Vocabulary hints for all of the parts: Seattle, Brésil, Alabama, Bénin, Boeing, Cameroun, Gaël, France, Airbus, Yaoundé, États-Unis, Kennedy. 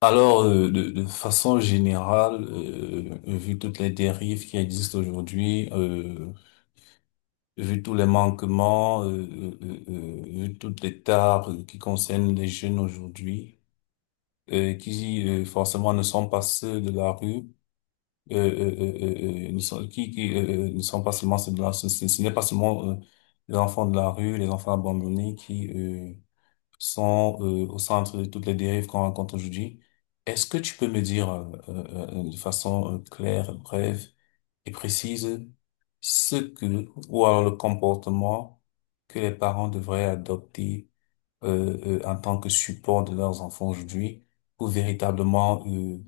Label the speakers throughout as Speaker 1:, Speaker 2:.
Speaker 1: Alors, de façon générale, vu toutes les dérives qui existent aujourd'hui, vu tous les manquements, vu toutes les tares qui concernent les jeunes aujourd'hui, qui forcément ne sont pas ceux de la rue, ne sont, qui ne sont pas seulement ceux de la rue, ce n'est pas seulement les enfants de la rue, les enfants abandonnés qui sont au centre de toutes les dérives qu'on rencontre aujourd'hui. Est-ce que tu peux me dire de façon claire, brève et précise ce que, ou alors le comportement que les parents devraient adopter en tant que support de leurs enfants aujourd'hui pour véritablement euh,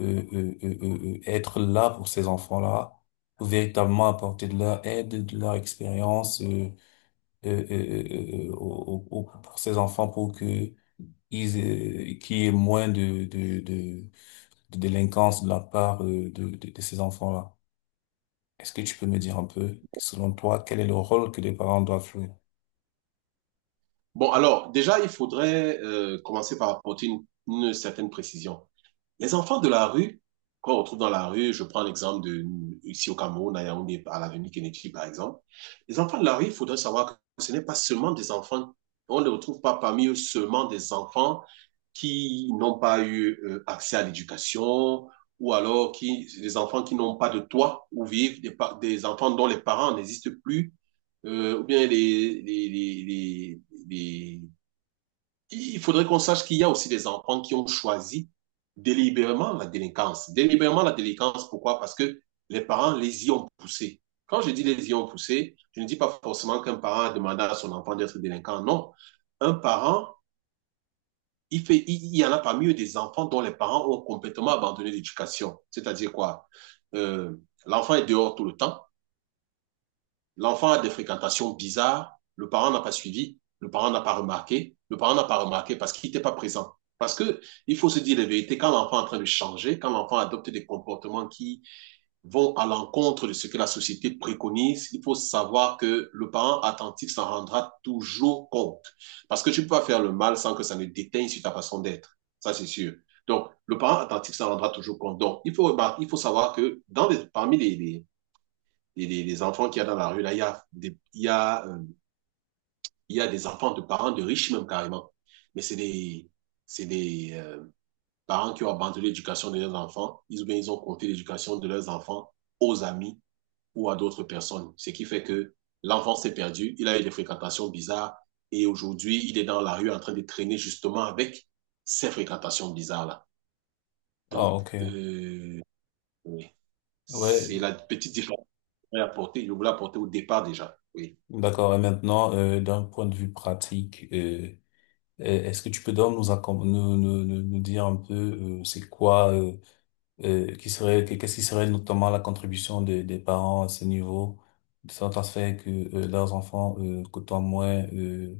Speaker 1: euh, euh, euh, euh, euh, être là pour ces enfants-là, pour véritablement apporter de leur aide, de leur expérience pour ces enfants pour que qu'ils, qu'il y ait moins de délinquance de la part de ces enfants-là. Est-ce que tu peux me dire un peu, selon toi, quel est le rôle que les parents doivent jouer?
Speaker 2: Bon, alors, déjà, il faudrait commencer par apporter une certaine précision. Les enfants de la rue, qu'on retrouve dans la rue, je prends l'exemple de ici au Cameroun, à Yaoundé, à l'avenue Kennedy, par exemple. Les enfants de la rue, il faudrait savoir que ce n'est pas seulement des enfants, on ne retrouve pas parmi eux seulement des enfants qui n'ont pas eu accès à l'éducation ou alors qui, des enfants qui n'ont pas de toit où vivre, des enfants dont les parents n'existent plus, ou bien les, il faudrait qu'on sache qu'il y a aussi des enfants qui ont choisi délibérément la délinquance. Délibérément la délinquance, pourquoi? Parce que les parents les y ont poussés. Quand je dis les y ont poussés, je ne dis pas forcément qu'un parent a demandé à son enfant d'être délinquant. Non. Un parent, il, fait, il, y en a parmi eux des enfants dont les parents ont complètement abandonné l'éducation. C'est-à-dire quoi? euh, L'enfant est dehors tout le temps. L'enfant a des fréquentations bizarres, le parent n'a pas suivi, le parent n'a pas remarqué, le parent n'a pas remarqué parce qu'il n'était pas présent. Parce que il faut se dire la vérité, quand l'enfant est en train de changer, quand l'enfant adopte des comportements qui vont à l'encontre de ce que la société préconise, il faut savoir que le parent attentif s'en rendra toujours compte. Parce que tu peux pas faire le mal sans que ça ne déteigne sur ta façon d'être. Ça, c'est sûr. Donc, le parent attentif s'en rendra toujours compte. Donc, il faut, remarquer, il faut savoir que dans les, parmi les, les enfants qu'il y a dans la rue, là, il y a des, il y a des enfants de parents de riches même carrément. Mais c'est des parents qui ont abandonné l'éducation de leurs enfants. Ils, bien, ils ont compté l'éducation de leurs enfants aux amis ou à d'autres personnes. Ce qui fait que l'enfant s'est perdu, il a eu des fréquentations bizarres et aujourd'hui, il est dans la rue en train de traîner justement avec ces fréquentations bizarres-là.
Speaker 1: Ah,
Speaker 2: Donc,
Speaker 1: ok.
Speaker 2: euh, oui,
Speaker 1: Ouais,
Speaker 2: c'est
Speaker 1: euh,
Speaker 2: la petite différence que je voulais apporter au départ déjà. Oui.
Speaker 1: d'accord. Et maintenant, d'un point de vue pratique, est-ce que tu peux donc nous, accom- nous, nous, nous nous dire un peu c'est quoi, qu'est-ce qui serait notamment la contribution des parents à ce niveau, de sorte à ce faire que leurs enfants côtoient moins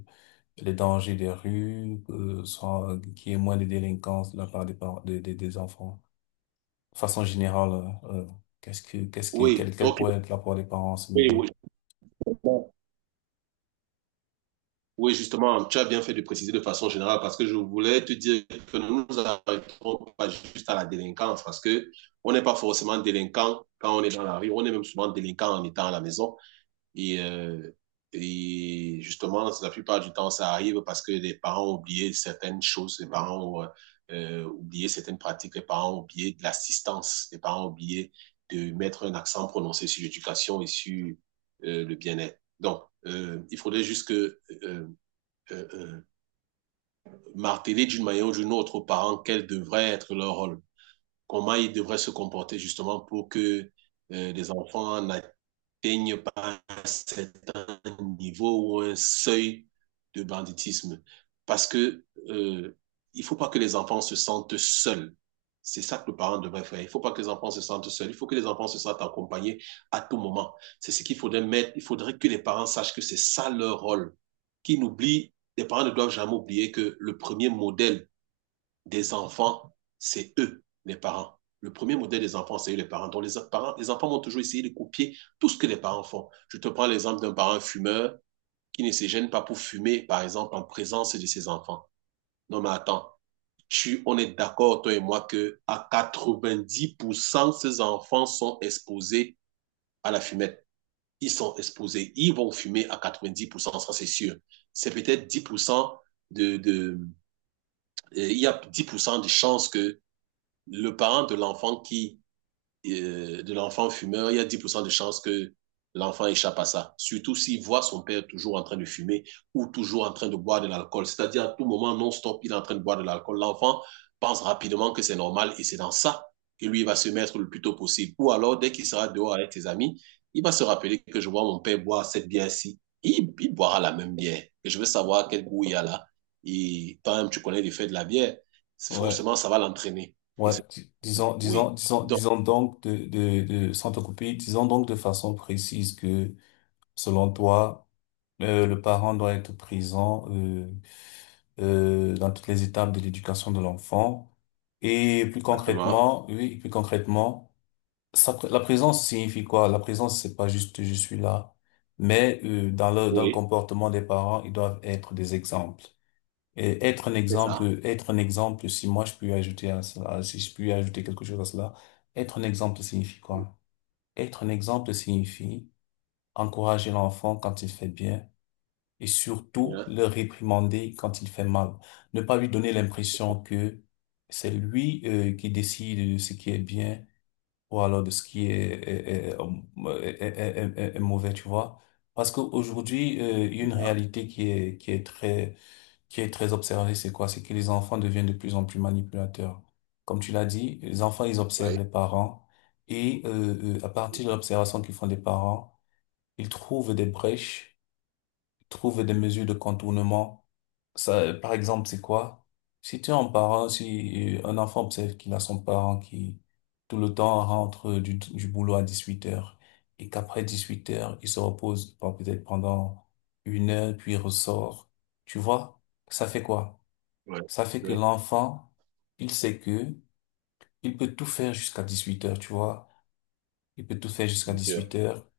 Speaker 1: les dangers des rues, soit qu'il y ait moins de délinquance de la part des parents, des enfants. De façon générale, euh, euh, qu'est-ce que,
Speaker 2: Oui,
Speaker 1: quel
Speaker 2: ok.
Speaker 1: pourrait être l'apport des parents à ce
Speaker 2: Oui,
Speaker 1: niveau?
Speaker 2: oui, justement. Oui, justement, tu as bien fait de préciser de façon générale parce que je voulais te dire que nous ne nous arrêtons pas juste à la délinquance parce que on n'est pas forcément délinquant quand on est dans la rue, on est même souvent délinquant en étant à la maison. Et, euh, et justement, la plupart du temps, ça arrive parce que les parents ont oublié certaines choses, les parents ont oublié certaines pratiques, les parents ont oublié de l'assistance, les parents ont oublié de mettre un accent prononcé sur l'éducation et sur le bien-être. Donc, il faudrait juste que euh, euh, marteler d'une manière ou d'une autre aux parents quel devrait être leur rôle, comment ils devraient se comporter justement pour que les enfants n'atteignent pas cette niveau ou un seuil de banditisme. Parce que il faut pas que les enfants se sentent seuls. C'est ça que le parent devrait faire. Il faut pas que les enfants se sentent seuls. Il faut que les enfants se sentent accompagnés à tout moment. C'est ce qu'il faudrait mettre. Il faudrait que les parents sachent que c'est ça leur rôle. Qu'ils n'oublient, les parents ne doivent jamais oublier que le premier modèle des enfants, c'est eux, les parents. Le premier modèle des enfants, c'est eux, les parents. Donc, les parents, les enfants vont toujours essayer de copier tout ce que les parents font. Je te prends l'exemple d'un parent fumeur qui ne se gêne pas pour fumer, par exemple, en présence de ses enfants. Non, mais attends, tu, on est d'accord, toi et moi, que à 90%, ces enfants sont exposés à la fumette. Ils sont exposés, ils vont fumer à 90%, ça c'est sûr. C'est peut-être 10% de, il y a 10% de chances que le parent de l'enfant qui de l'enfant fumeur, il y a 10% de chances que l'enfant échappe à ça. Surtout s'il voit son père toujours en train de fumer ou toujours en train de boire de l'alcool. C'est-à-dire, à tout moment, non-stop, il est en train de boire de l'alcool. L'enfant pense rapidement que c'est normal et c'est dans ça que lui va se mettre le plus tôt possible. Ou alors, dès qu'il sera dehors avec ses amis, il va se rappeler que je vois mon père boire cette bière-ci. Il, boira la même bière. Et je veux savoir quel goût il y a là. Et toi-même, tu connais l'effet de la bière.
Speaker 1: Ouais.
Speaker 2: Forcément, ça va l'entraîner. Et c'est oui. Donc,
Speaker 1: Disons donc sans te couper, disons donc de façon précise que, selon toi, le parent doit être présent dans toutes les étapes de l'éducation de l'enfant. Et plus
Speaker 2: exactement.
Speaker 1: concrètement, oui, plus concrètement, ça, la présence signifie quoi? La présence, c'est pas juste je suis là, mais dans le
Speaker 2: Oui,
Speaker 1: comportement des parents, ils doivent être des exemples. Et
Speaker 2: c'est ça.
Speaker 1: être un exemple, si moi je peux ajouter à cela, si je peux ajouter quelque chose à cela, être un exemple signifie quoi? Être un exemple signifie encourager l'enfant quand il fait bien et surtout
Speaker 2: Bien,
Speaker 1: le réprimander quand il fait mal. Ne pas lui donner l'impression que c'est lui qui décide de ce qui est bien ou alors de ce qui est mauvais, tu vois. Parce qu'aujourd'hui, il y a
Speaker 2: c'est
Speaker 1: une
Speaker 2: ça.
Speaker 1: réalité qui est très observée, c'est quoi? C'est que les enfants deviennent de plus en plus manipulateurs. Comme tu l'as dit, les enfants, ils observent
Speaker 2: Oui,
Speaker 1: les parents et à partir de l'observation qu'ils font des parents, ils trouvent des brèches trouver des mesures de contournement. Ça, par exemple, c'est quoi? Si tu as un parent, si un enfant observe qu'il a son parent qui tout le temps rentre du boulot à 18h et qu'après 18h, il se repose bon, peut-être pendant 1 heure, puis il ressort. Tu vois, ça fait quoi?
Speaker 2: oui,
Speaker 1: Ça fait que
Speaker 2: oui,
Speaker 1: l'enfant, il sait que il peut tout faire jusqu'à 18h, tu vois. Il peut tout faire jusqu'à
Speaker 2: bien sûr.
Speaker 1: 18h.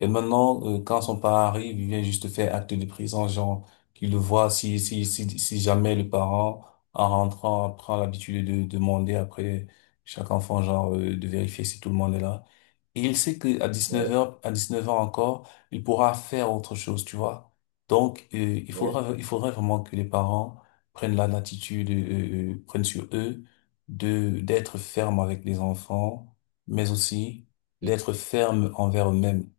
Speaker 1: Et maintenant, quand son parent arrive, il vient juste faire acte de présence, genre, qu'il le voit si, si jamais le parent, en rentrant, prend l'habitude de demander après chaque enfant, genre, de vérifier si tout le monde est là. Et il sait que à 19h
Speaker 2: Oui,
Speaker 1: heures, à 19h heures encore, il pourra faire autre chose, tu vois. Donc, il
Speaker 2: oui,
Speaker 1: faudra, il faudrait vraiment que les parents prennent la latitude, prennent sur eux de, d'être ferme avec les enfants, mais aussi
Speaker 2: c'est
Speaker 1: d'être ferme envers eux-mêmes.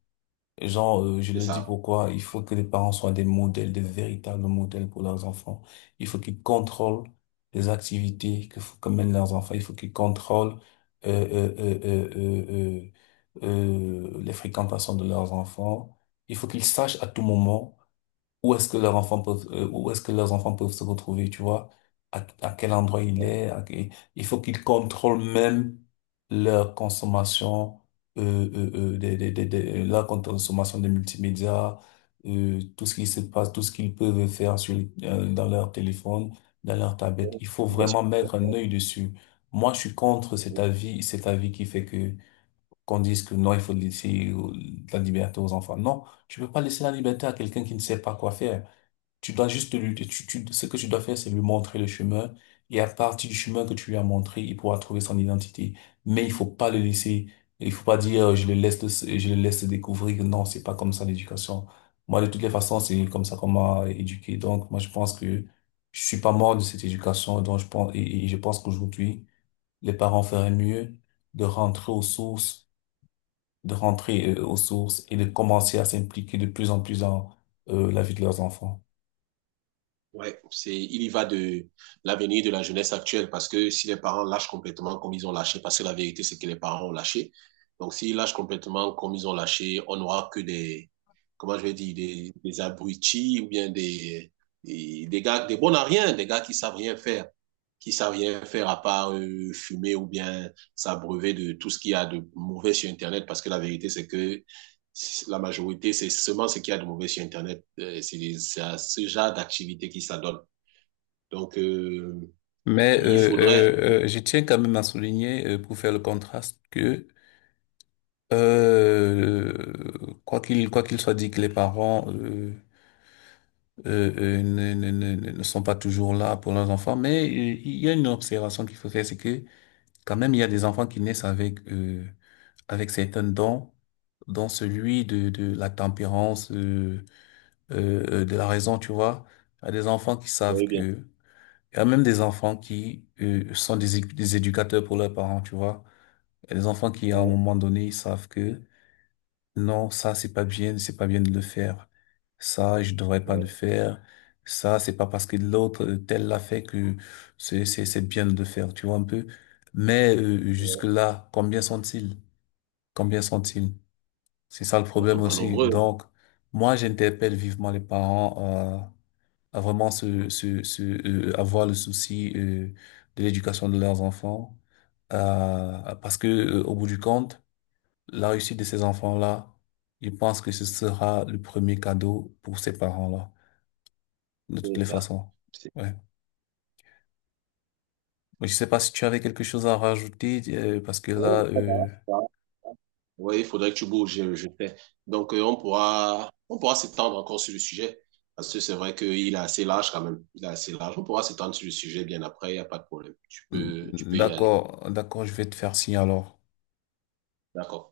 Speaker 1: Genre, je
Speaker 2: c'est
Speaker 1: le dis
Speaker 2: ça.
Speaker 1: pourquoi, il faut que les parents soient des modèles, des véritables modèles pour leurs enfants. Il faut qu'ils contrôlent les activités que mènent leurs enfants. Il faut qu'ils contrôlent euh, euh, euh, euh, les fréquentations de leurs enfants. Il faut qu'ils sachent à tout moment où est-ce que leurs enfants peuvent, où est-ce que leurs enfants peuvent se retrouver, tu vois, à quel endroit il
Speaker 2: Oui,
Speaker 1: est, à quel- il faut qu'ils contrôlent même leur consommation, leur consommation des multimédias, tout ce qui se passe, tout ce qu'ils peuvent faire sur, dans leur téléphone, dans leur tablette. Il faut
Speaker 2: l'utilisation
Speaker 1: vraiment
Speaker 2: du
Speaker 1: mettre un
Speaker 2: Internet,
Speaker 1: œil dessus. Moi, je suis contre
Speaker 2: oui.
Speaker 1: cet avis qui fait que qu'on dise que non, il faut laisser la liberté aux enfants. Non, tu peux pas laisser la liberté à quelqu'un qui ne sait pas quoi faire. Tu dois juste ce que tu dois faire, c'est lui montrer le chemin. Et à partir du chemin que tu lui as montré, il pourra trouver son identité. Mais il faut pas le laisser, il faut pas dire, je le laisse, le- je le laisse découvrir. Non, c'est pas comme ça l'éducation. Moi, de toutes les façons, c'est comme ça qu'on m'a éduqué. Donc, moi, je pense que je suis pas mort de cette éducation. Donc, je pense, et je pense qu'aujourd'hui, les parents feraient mieux de rentrer aux sources de rentrer aux sources et de commencer à s'impliquer de plus en plus dans la vie de leurs enfants.
Speaker 2: Ouais, c'est, il y va de l'avenir de la jeunesse actuelle parce que si les parents lâchent complètement comme ils ont lâché, parce que la vérité, c'est que les parents ont lâché. Donc, s'ils lâchent complètement comme ils ont lâché, on n'aura que des, comment je vais dire, des abrutis ou bien des gars, des bons à rien, des gars qui savent rien faire, qui savent rien faire à part fumer ou bien s'abreuver de tout ce qu'il y a de mauvais sur Internet, parce que la vérité, c'est que la majorité, c'est seulement ce qu'il y a de mauvais sur Internet. C'est à ce genre d'activité qui s'adonne. Donc,
Speaker 1: Mais
Speaker 2: il faudrait.
Speaker 1: je tiens quand même à souligner, pour faire le contraste, que euh, quoi qu'il soit dit que les parents ne sont pas toujours là pour leurs enfants. Mais il y a une observation qu'il faut faire, c'est que quand même, il y a des enfants qui naissent avec, avec certains dons, dont celui de la tempérance, de la raison, tu vois. Il y a des enfants qui savent
Speaker 2: Oui, bien
Speaker 1: que... Il y a même des enfants qui sont des éducateurs pour leurs parents, tu vois. Il y a des enfants qui, à un
Speaker 2: sûr.
Speaker 1: moment donné, ils savent que non, ça c'est pas bien de le faire. Ça, je devrais pas le
Speaker 2: Ouais,
Speaker 1: faire. Ça, c'est pas parce que l'autre tel l'a fait que c'est bien de le faire, tu vois un peu. Mais
Speaker 2: ouais,
Speaker 1: jusque-là, combien sont-ils? Combien sont-ils? C'est ça le problème
Speaker 2: sont pas
Speaker 1: aussi.
Speaker 2: nombreux,
Speaker 1: Donc, moi, j'interpelle vivement les parents à vraiment se se se avoir le souci de l'éducation de leurs enfants, parce que au bout du compte. La réussite de ces enfants-là, je pense que ce sera le premier cadeau pour ces parents-là, de toutes les
Speaker 2: c'est ça.
Speaker 1: façons.
Speaker 2: C'est-
Speaker 1: Ouais. Mais je sais pas si tu avais quelque chose à rajouter, parce que là,
Speaker 2: bon, ça va, ça va. Oui, il faudrait que tu bouges, je sais. Donc, on pourra s'étendre encore sur le sujet, parce que c'est vrai qu'il est assez large quand même. Il est assez large. On pourra s'étendre sur le sujet bien après, il n'y a pas de problème. Tu peux y aller.
Speaker 1: d'accord, d'accord, je vais te faire signe alors.
Speaker 2: D'accord.